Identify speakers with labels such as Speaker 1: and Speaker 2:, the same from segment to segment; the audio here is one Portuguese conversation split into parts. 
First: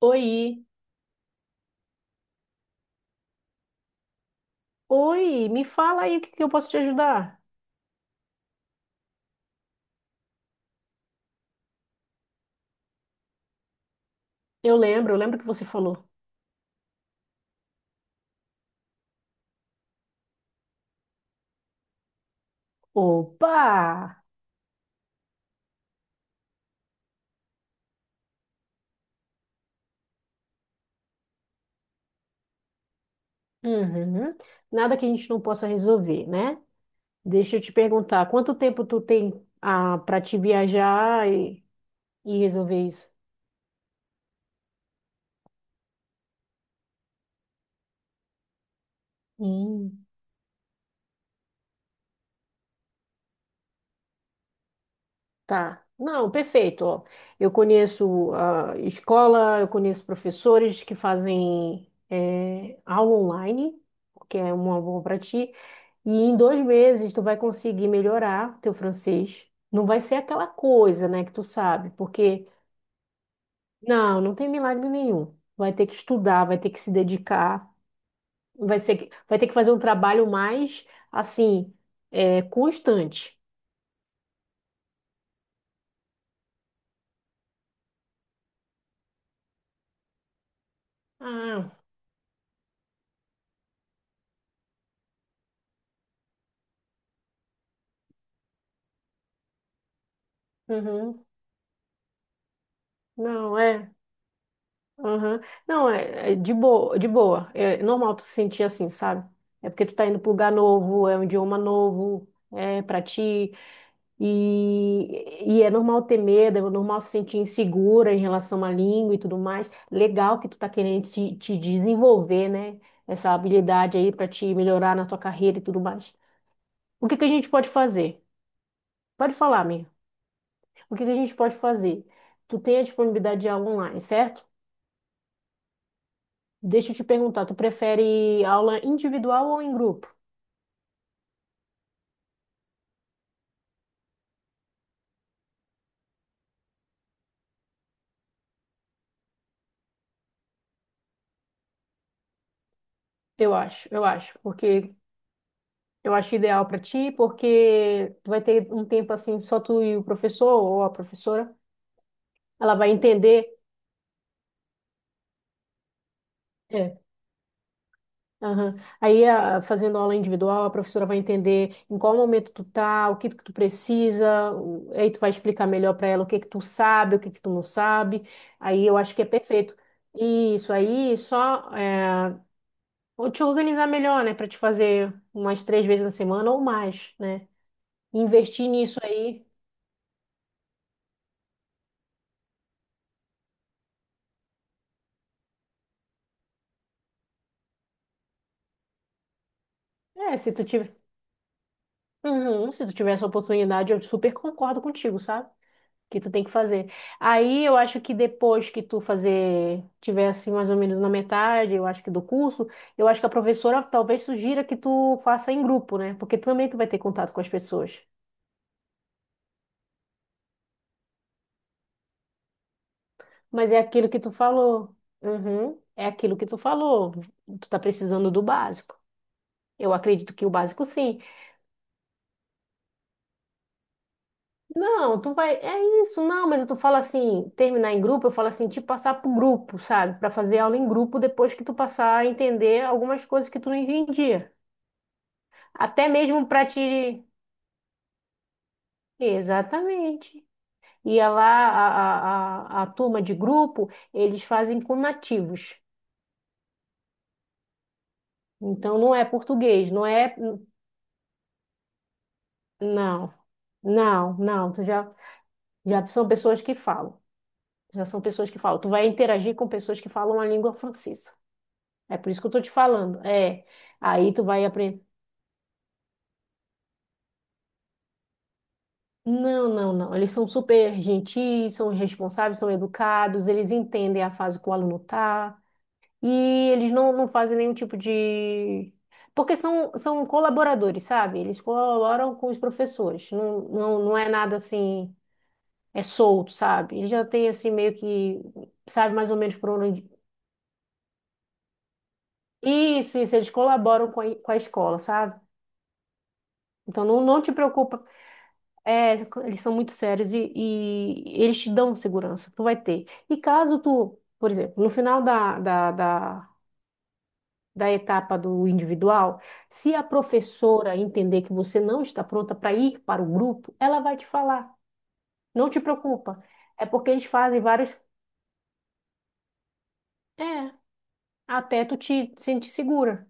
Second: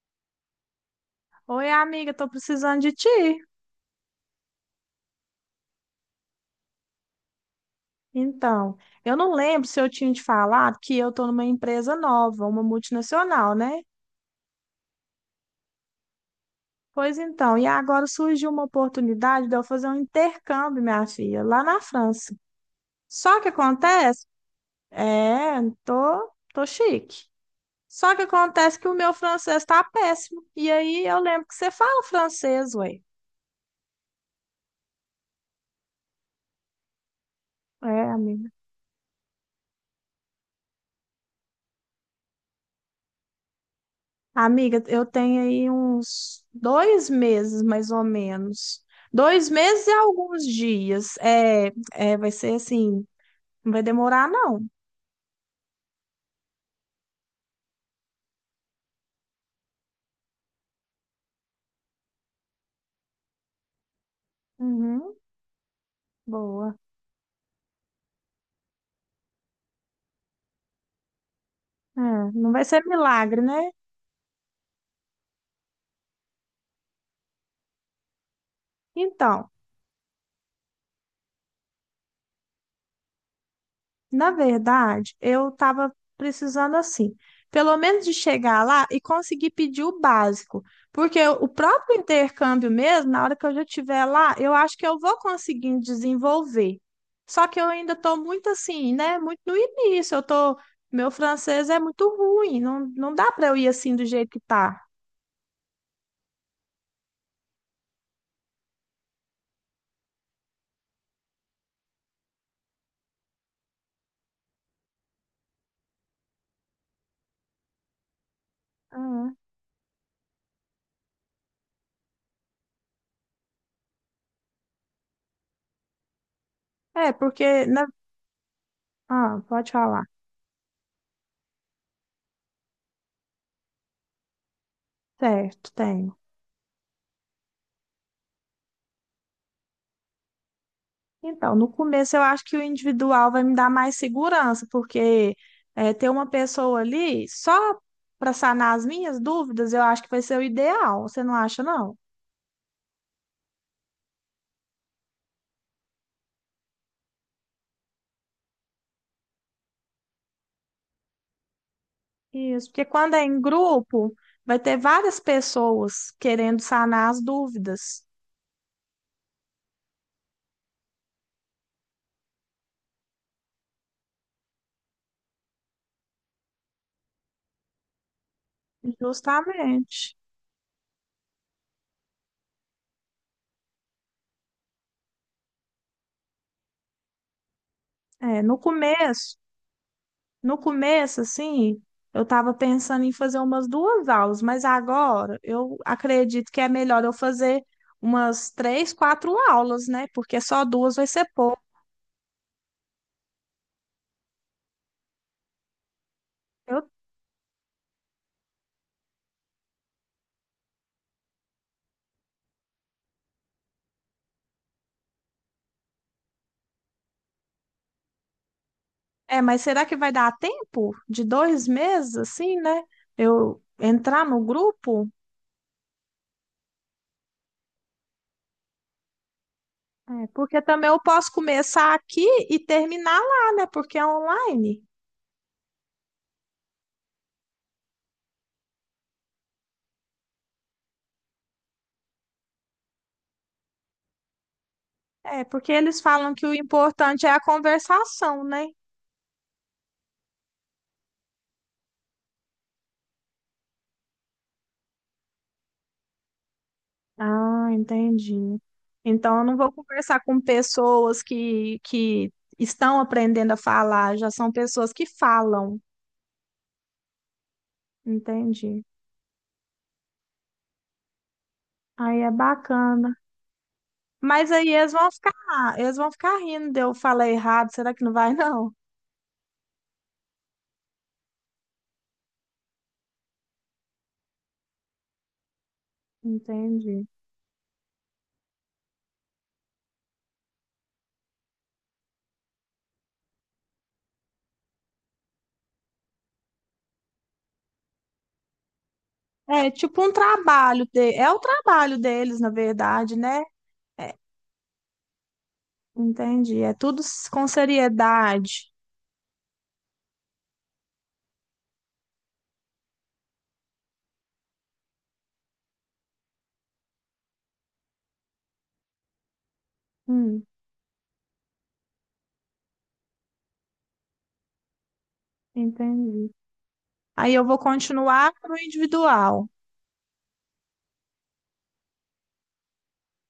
Speaker 1: Oi,
Speaker 2: Oi, amiga, tô precisando de ti.
Speaker 1: oi, me fala aí o que que eu posso te ajudar.
Speaker 2: Então, eu não lembro se eu tinha te falado que eu tô numa empresa nova, uma multinacional, né?
Speaker 1: Eu lembro que você falou.
Speaker 2: Pois então, e agora surgiu uma oportunidade de eu fazer um intercâmbio, minha filha, lá na França. Só que
Speaker 1: Opa!
Speaker 2: acontece, é, tô chique. Só que acontece que o meu francês tá péssimo. E aí eu lembro que você fala francês, ué.
Speaker 1: Uhum. Nada que a gente não possa resolver, né? Deixa eu te
Speaker 2: É,
Speaker 1: perguntar,
Speaker 2: amiga.
Speaker 1: quanto tempo tu tem para te viajar e resolver isso?
Speaker 2: Amiga, eu tenho aí uns dois meses, mais ou menos. Dois meses e
Speaker 1: Hum,
Speaker 2: alguns dias. Vai ser assim, não vai demorar, não.
Speaker 1: tá. Não, perfeito. Ó, eu conheço a escola, eu conheço professores que fazem aula online, que é uma boa
Speaker 2: Uhum,
Speaker 1: para ti. E em dois
Speaker 2: boa.
Speaker 1: meses tu vai conseguir melhorar teu francês. Não vai ser aquela coisa, né, que tu sabe,
Speaker 2: É,
Speaker 1: porque
Speaker 2: não vai ser milagre, né?
Speaker 1: não, não tem milagre nenhum. Vai ter que estudar, vai ter que se dedicar, vai ser, vai ter
Speaker 2: Então,
Speaker 1: que fazer um trabalho mais assim, é, constante.
Speaker 2: Na verdade, eu estava precisando assim, pelo menos de chegar lá e conseguir pedir o básico, porque o
Speaker 1: Ah,
Speaker 2: próprio intercâmbio mesmo, na hora que eu já estiver lá, eu acho que eu vou conseguindo desenvolver. Só que eu ainda estou muito assim, né? Muito no início, meu
Speaker 1: uhum.
Speaker 2: francês é muito ruim, não dá para eu
Speaker 1: Não,
Speaker 2: ir
Speaker 1: é.
Speaker 2: assim do jeito que tá.
Speaker 1: Uhum. Não, é, é de boa, de boa. É normal tu se sentir assim, sabe? É porque tu tá indo para lugar novo, é um idioma novo, é para ti. E é normal ter medo, é normal se sentir insegura em relação à língua e
Speaker 2: Uhum.
Speaker 1: tudo mais. Legal que tu tá querendo te desenvolver, né? Essa habilidade aí para te melhorar na tua carreira e tudo mais. O
Speaker 2: É,
Speaker 1: que que a gente
Speaker 2: porque
Speaker 1: pode
Speaker 2: na...
Speaker 1: fazer? Pode
Speaker 2: Ah,
Speaker 1: falar,
Speaker 2: pode
Speaker 1: amiga.
Speaker 2: falar.
Speaker 1: O que que a gente pode fazer? Tu tem a disponibilidade de aula online, certo?
Speaker 2: Certo, tenho.
Speaker 1: Deixa eu te perguntar, tu prefere aula individual ou em grupo?
Speaker 2: Então, no começo eu acho que o individual vai me dar mais segurança, porque é, ter uma pessoa ali só para sanar as minhas dúvidas, eu acho que vai ser o ideal. Você não acha, não?
Speaker 1: Eu acho, porque eu acho ideal para ti, porque tu vai ter um tempo assim só tu e o professor ou a professora.
Speaker 2: Isso,
Speaker 1: Ela
Speaker 2: porque
Speaker 1: vai
Speaker 2: quando é
Speaker 1: entender.
Speaker 2: em grupo, vai ter várias pessoas querendo
Speaker 1: É.
Speaker 2: sanar as dúvidas.
Speaker 1: Aham. Aí, fazendo aula individual, a professora vai entender em qual momento tu tá, o que que tu precisa, aí tu vai explicar melhor para ela o que que tu sabe, o que que tu não sabe. Aí eu acho que é perfeito.
Speaker 2: Justamente.
Speaker 1: Isso aí, só é, vou te organizar melhor, né, para te fazer umas três vezes na semana ou mais, né?
Speaker 2: É, no
Speaker 1: Investir nisso
Speaker 2: começo,
Speaker 1: aí.
Speaker 2: no começo, assim, eu estava pensando em fazer umas duas aulas, mas agora eu acredito que é melhor eu fazer umas três, quatro aulas, né?
Speaker 1: É,
Speaker 2: Porque
Speaker 1: se
Speaker 2: só
Speaker 1: tu
Speaker 2: duas
Speaker 1: tiver,
Speaker 2: vai ser pouco.
Speaker 1: uhum, se tu tiver essa oportunidade, eu super concordo contigo, sabe? Que tu tem que
Speaker 2: Eu-
Speaker 1: fazer. Aí eu acho que depois que tu fazer, tiver assim mais ou menos na metade, eu acho que do curso, eu acho que a professora talvez sugira que tu faça em grupo, né? Porque também tu vai ter contato com as pessoas.
Speaker 2: É, mas será que vai dar tempo de dois meses, assim, né? Eu
Speaker 1: Mas é aquilo que
Speaker 2: entrar
Speaker 1: tu
Speaker 2: no
Speaker 1: falou.
Speaker 2: grupo?
Speaker 1: Uhum, é aquilo que tu falou. Tu tá precisando do básico. Eu
Speaker 2: É,
Speaker 1: acredito que o
Speaker 2: porque
Speaker 1: básico
Speaker 2: também eu
Speaker 1: sim.
Speaker 2: posso começar aqui e terminar lá, né? Porque é online.
Speaker 1: Não, tu vai. É isso, não, mas tu fala assim, terminar em grupo, eu falo assim, te passar pro grupo, sabe? Pra fazer aula em grupo depois que tu passar a entender algumas coisas que tu não entendia.
Speaker 2: É, porque eles
Speaker 1: Até
Speaker 2: falam que
Speaker 1: mesmo
Speaker 2: o
Speaker 1: para te.
Speaker 2: importante é a conversação, né?
Speaker 1: Exatamente. E a lá a turma de grupo, eles fazem com nativos.
Speaker 2: Ah, entendi.
Speaker 1: Então não é
Speaker 2: Então eu não vou
Speaker 1: português, não
Speaker 2: conversar
Speaker 1: é.
Speaker 2: com pessoas que estão
Speaker 1: Não,
Speaker 2: aprendendo a falar, já
Speaker 1: não,
Speaker 2: são
Speaker 1: não. Tu
Speaker 2: pessoas que
Speaker 1: já,
Speaker 2: falam.
Speaker 1: já são pessoas que falam. Já são pessoas que falam.
Speaker 2: Entendi.
Speaker 1: Tu vai interagir com pessoas que falam a língua francesa. É
Speaker 2: Aí
Speaker 1: por
Speaker 2: é
Speaker 1: isso que eu tô te
Speaker 2: bacana.
Speaker 1: falando. É. Aí tu
Speaker 2: Mas
Speaker 1: vai
Speaker 2: aí
Speaker 1: aprender.
Speaker 2: eles vão ficar rindo de eu falar errado. Será que não vai, não?
Speaker 1: Não, não, não. Eles são super gentis, são responsáveis, são educados, eles entendem a fase que o aluno tá. E eles
Speaker 2: Entendi.
Speaker 1: não, não fazem nenhum tipo de. Porque são, são colaboradores, sabe? Eles colaboram com os professores. Não, não, não é nada assim, é solto, sabe? Eles já têm assim meio que, sabe mais ou menos por onde.
Speaker 2: É o trabalho deles, na verdade,
Speaker 1: Isso,
Speaker 2: né?
Speaker 1: eles colaboram
Speaker 2: É,
Speaker 1: com a escola, sabe?
Speaker 2: entendi. É tudo
Speaker 1: Então não, não
Speaker 2: com
Speaker 1: te preocupa.
Speaker 2: seriedade.
Speaker 1: É, eles são muito sérios e eles te dão segurança, tu vai ter. E caso tu, por exemplo, no final da etapa do individual, se a
Speaker 2: Hum,
Speaker 1: professora entender que você não está pronta para ir para o grupo, ela vai te falar. Não te
Speaker 2: entendi.
Speaker 1: preocupa. É porque eles
Speaker 2: Aí eu vou
Speaker 1: fazem vários.
Speaker 2: continuar no individual
Speaker 1: É, até tu te sentir segura.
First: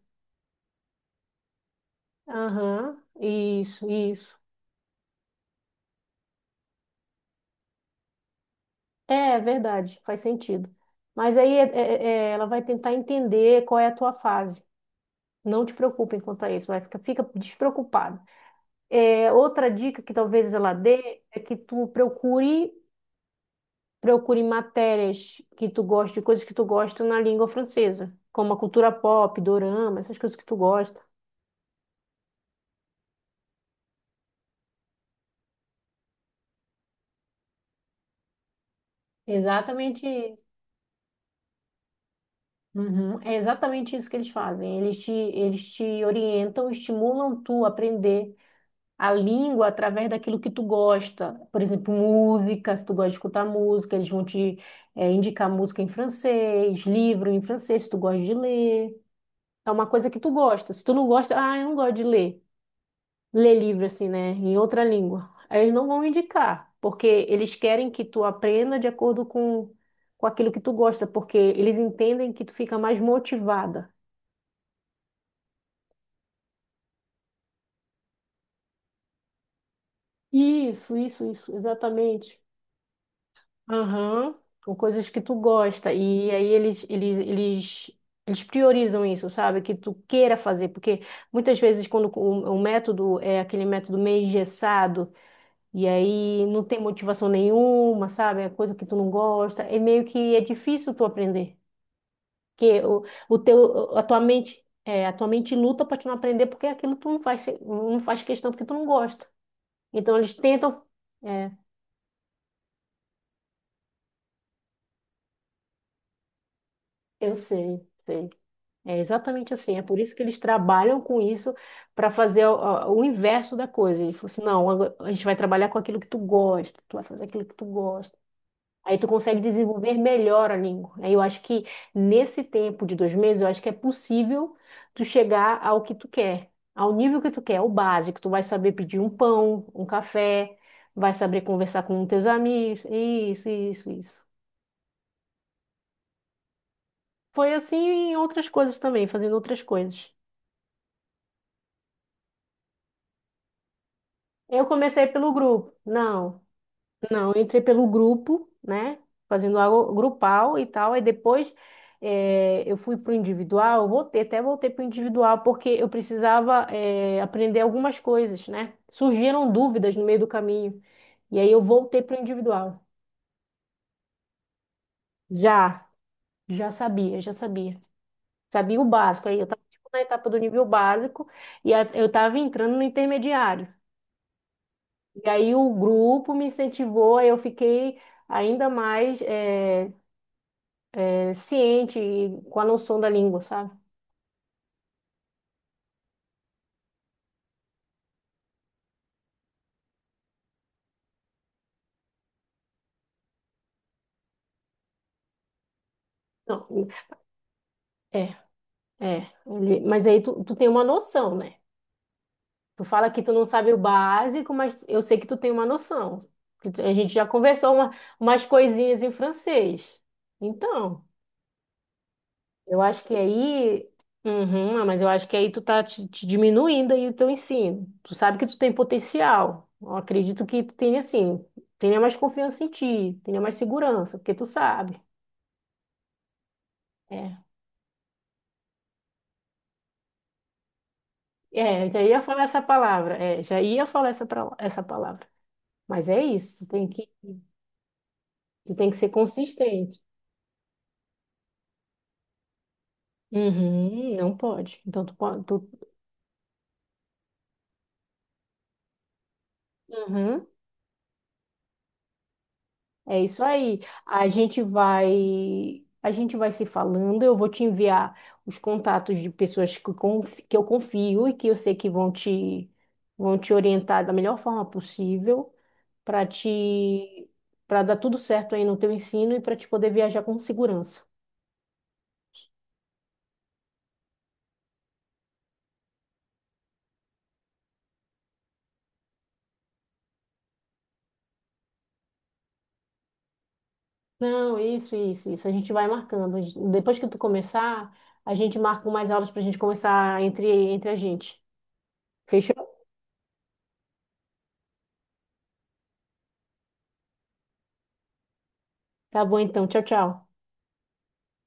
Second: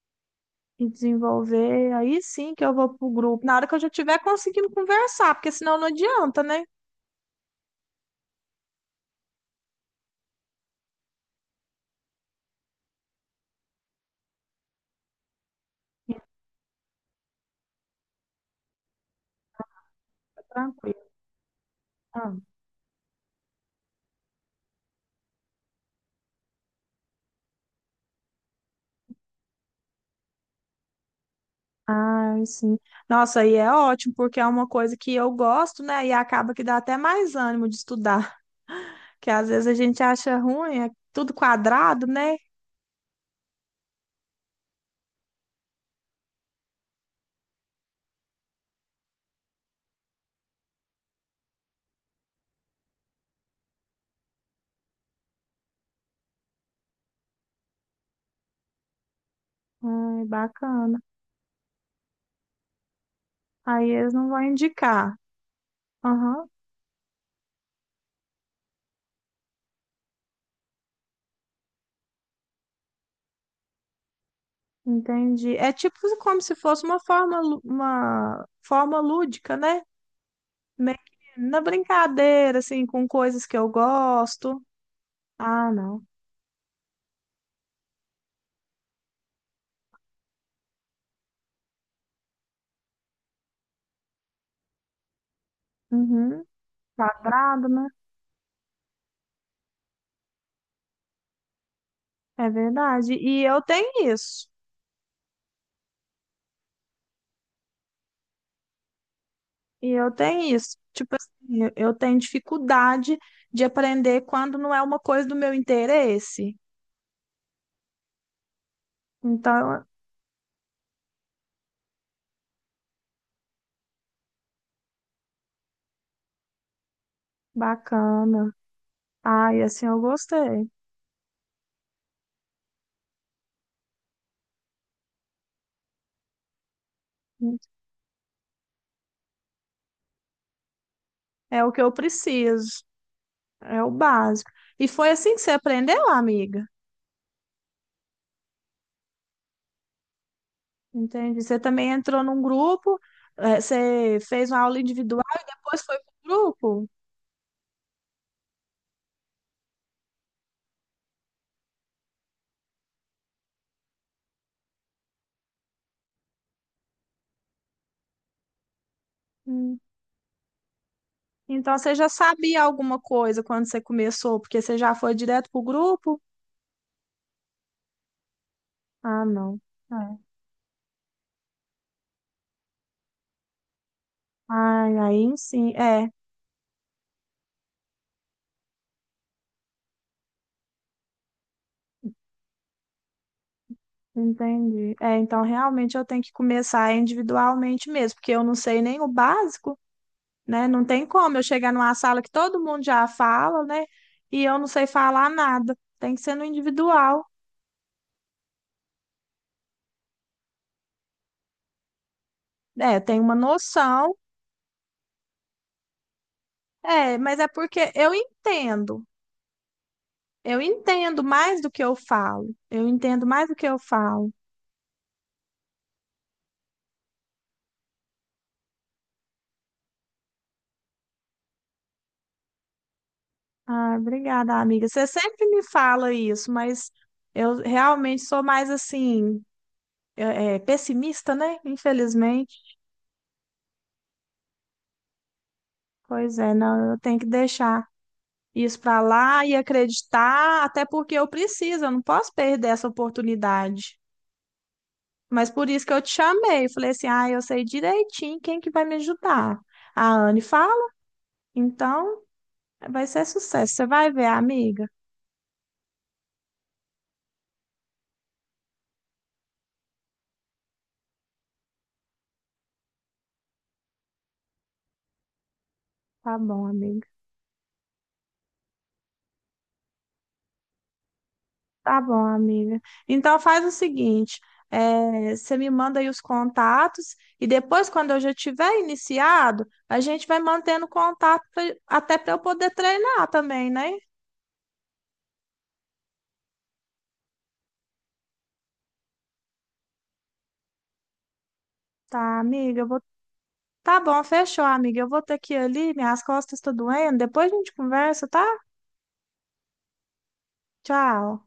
Speaker 2: e desenvolver. Aí sim que eu vou
Speaker 1: Aham,
Speaker 2: pro grupo. Na hora que eu já
Speaker 1: isso,
Speaker 2: estiver
Speaker 1: isso.
Speaker 2: conseguindo conversar, porque senão não adianta, né?
Speaker 1: É, é verdade, faz sentido. Mas aí é, ela vai tentar entender qual é a tua fase. Não te preocupe quanto a isso, vai fica, fica despreocupado. É, outra dica que talvez ela
Speaker 2: Tranquilo.
Speaker 1: dê é que tu
Speaker 2: Ah,
Speaker 1: procure. Procure matérias que tu gosta, coisas que tu gosta na língua francesa, como a cultura pop, dorama, essas coisas que tu gosta.
Speaker 2: ah, sim. Nossa, aí é ótimo, porque é uma coisa que eu gosto, né? E acaba que dá até mais ânimo de estudar. Que às vezes a gente
Speaker 1: Exatamente.
Speaker 2: acha
Speaker 1: Isso.
Speaker 2: ruim, é tudo quadrado, né?
Speaker 1: Uhum, é exatamente isso que eles fazem. Eles te orientam, estimulam tu a aprender a língua através daquilo que tu gosta. Por exemplo, música, se tu gosta de escutar música, eles vão te, indicar música em francês, livro em francês, se tu gosta de ler. É uma coisa que
Speaker 2: Ai,
Speaker 1: tu gosta. Se tu
Speaker 2: bacana.
Speaker 1: não gosta, ah, eu não gosto de ler. Ler livro
Speaker 2: Aí
Speaker 1: assim,
Speaker 2: eles não
Speaker 1: né,
Speaker 2: vão
Speaker 1: em outra
Speaker 2: indicar.
Speaker 1: língua. Aí eles não vão
Speaker 2: Aham.
Speaker 1: indicar, porque eles querem que tu aprenda de acordo com aquilo que tu gosta, porque eles entendem que tu fica mais motivada.
Speaker 2: Entendi. É tipo como se fosse uma forma, uma forma lúdica, né?
Speaker 1: Isso,
Speaker 2: Meio que
Speaker 1: isso, isso,
Speaker 2: na
Speaker 1: exatamente.
Speaker 2: brincadeira, assim, com coisas que eu
Speaker 1: Aham.
Speaker 2: gosto.
Speaker 1: Com coisas que tu
Speaker 2: Ah,
Speaker 1: gosta.
Speaker 2: não.
Speaker 1: E aí eles priorizam isso, sabe? Que tu queira fazer, porque muitas vezes quando o método é aquele método meio engessado, e
Speaker 2: Uhum.
Speaker 1: aí não tem motivação
Speaker 2: Quadrado, né?
Speaker 1: nenhuma, sabe? É coisa que tu não gosta. É meio que é difícil tu aprender.
Speaker 2: É
Speaker 1: Porque
Speaker 2: verdade.
Speaker 1: a tua mente, é, a tua mente luta para tu não aprender porque aquilo tu não faz, não faz questão porque tu não gosta.
Speaker 2: E eu
Speaker 1: Então eles
Speaker 2: tenho isso.
Speaker 1: tentam.
Speaker 2: Tipo
Speaker 1: É,
Speaker 2: assim, eu tenho dificuldade de aprender quando não é uma coisa do meu interesse.
Speaker 1: eu sei, sei. É exatamente assim. É
Speaker 2: Então,
Speaker 1: por isso que eles trabalham com isso para fazer o inverso da coisa. Ele falou assim: não, agora a gente vai trabalhar com aquilo que tu gosta, tu vai fazer aquilo que tu gosta.
Speaker 2: bacana.
Speaker 1: Aí tu consegue
Speaker 2: Ai, assim
Speaker 1: desenvolver
Speaker 2: eu
Speaker 1: melhor a
Speaker 2: gostei.
Speaker 1: língua. Aí eu acho que nesse tempo de dois meses, eu acho que é possível tu chegar ao que tu quer, ao nível que tu quer, o básico. Tu vai saber pedir um pão, um café, vai saber
Speaker 2: É o que
Speaker 1: conversar
Speaker 2: eu
Speaker 1: com teus
Speaker 2: preciso.
Speaker 1: amigos. Isso,
Speaker 2: É o
Speaker 1: isso, isso.
Speaker 2: básico. E foi assim que você aprendeu, amiga.
Speaker 1: Foi assim em outras coisas também, fazendo outras coisas.
Speaker 2: Entende? Você também entrou num grupo, você fez uma
Speaker 1: Eu
Speaker 2: aula
Speaker 1: comecei
Speaker 2: individual
Speaker 1: pelo
Speaker 2: e
Speaker 1: grupo.
Speaker 2: depois foi pro
Speaker 1: Não.
Speaker 2: grupo.
Speaker 1: Não, eu entrei pelo grupo, né? Fazendo algo grupal e tal. Aí depois eu fui para o individual, eu voltei, até voltei para o individual, porque eu precisava aprender algumas coisas, né? Surgiram
Speaker 2: Hum.
Speaker 1: dúvidas no meio do caminho. E aí eu
Speaker 2: Então você
Speaker 1: voltei
Speaker 2: já
Speaker 1: para o
Speaker 2: sabia
Speaker 1: individual.
Speaker 2: alguma coisa quando você começou, porque você já foi direto pro
Speaker 1: Já,
Speaker 2: grupo?
Speaker 1: já sabia, já sabia. Sabia o
Speaker 2: Ah,
Speaker 1: básico. Aí eu
Speaker 2: não.
Speaker 1: estava na
Speaker 2: É.
Speaker 1: etapa do nível básico eu estava entrando no intermediário.
Speaker 2: Ai,
Speaker 1: E
Speaker 2: aí
Speaker 1: aí
Speaker 2: sim.
Speaker 1: o
Speaker 2: É,
Speaker 1: grupo me incentivou, aí eu fiquei ainda mais. Ciente e com a noção da língua, sabe?
Speaker 2: entendi. É, então realmente eu tenho que começar individualmente mesmo, porque eu não sei nem o básico. Né? Não tem como eu chegar numa sala que todo mundo já fala, né? E eu não sei falar nada. Tem que ser no
Speaker 1: Não,
Speaker 2: individual.
Speaker 1: é, é. Mas aí tu, tu tem uma noção, né? Tu
Speaker 2: É,
Speaker 1: fala
Speaker 2: tem
Speaker 1: que tu
Speaker 2: uma
Speaker 1: não sabe o
Speaker 2: noção.
Speaker 1: básico, mas eu sei que tu tem uma noção. A gente
Speaker 2: É,
Speaker 1: já
Speaker 2: mas é
Speaker 1: conversou
Speaker 2: porque eu
Speaker 1: umas coisinhas
Speaker 2: entendo.
Speaker 1: em francês.
Speaker 2: Eu
Speaker 1: Então,
Speaker 2: entendo mais do que eu falo.
Speaker 1: eu
Speaker 2: Eu
Speaker 1: acho que
Speaker 2: entendo mais do que eu
Speaker 1: aí.
Speaker 2: falo.
Speaker 1: Uhum, ah, mas eu acho que aí tu tá te, te diminuindo aí o teu ensino. Tu sabe que tu tem potencial. Eu acredito que tu tenha, assim, tenha mais confiança em ti, tenha mais
Speaker 2: Ah,
Speaker 1: segurança, porque tu
Speaker 2: obrigada, amiga.
Speaker 1: sabe.
Speaker 2: Você sempre me fala isso, mas
Speaker 1: É.
Speaker 2: eu realmente sou mais assim, pessimista, né?
Speaker 1: É, já ia falar essa
Speaker 2: Infelizmente.
Speaker 1: palavra. É, já ia falar essa, essa palavra. Mas é
Speaker 2: Pois é,
Speaker 1: isso,
Speaker 2: não, eu tenho que deixar
Speaker 1: tu
Speaker 2: isso
Speaker 1: tem que
Speaker 2: para
Speaker 1: ser
Speaker 2: lá e
Speaker 1: consistente.
Speaker 2: acreditar, até porque eu preciso, eu não posso perder essa oportunidade.
Speaker 1: Uhum, não pode. Então tu pode,
Speaker 2: Mas por
Speaker 1: tu,
Speaker 2: isso que eu te chamei, falei assim: "Ah, eu sei direitinho quem que vai me ajudar". A Anne
Speaker 1: uhum,
Speaker 2: fala: "Então, vai
Speaker 1: é
Speaker 2: ser
Speaker 1: isso
Speaker 2: sucesso,
Speaker 1: aí.
Speaker 2: você vai ver, amiga".
Speaker 1: A gente vai se falando, eu vou te enviar os contatos de pessoas que, que eu confio e que eu sei que vão te orientar da melhor forma possível para
Speaker 2: Tá bom, amiga.
Speaker 1: te para dar tudo certo aí no teu ensino e para te poder viajar com segurança.
Speaker 2: Tá bom, amiga. Então faz o seguinte, você me manda aí os contatos e depois, quando eu já tiver iniciado, a gente vai mantendo contato até para eu poder treinar também, né?
Speaker 1: Não, isso, isso, isso. A gente vai marcando. Depois que tu começar, a gente marca mais aulas pra gente começar entre, entre a gente.
Speaker 2: Tá,
Speaker 1: Fechou?
Speaker 2: amiga, eu vou Tá bom, fechou, amiga. Eu vou ter que ir ali, minhas costas estão doendo. Depois a gente conversa, tá?
Speaker 1: Tá bom então. Tchau, tchau.
Speaker 2: Tchau.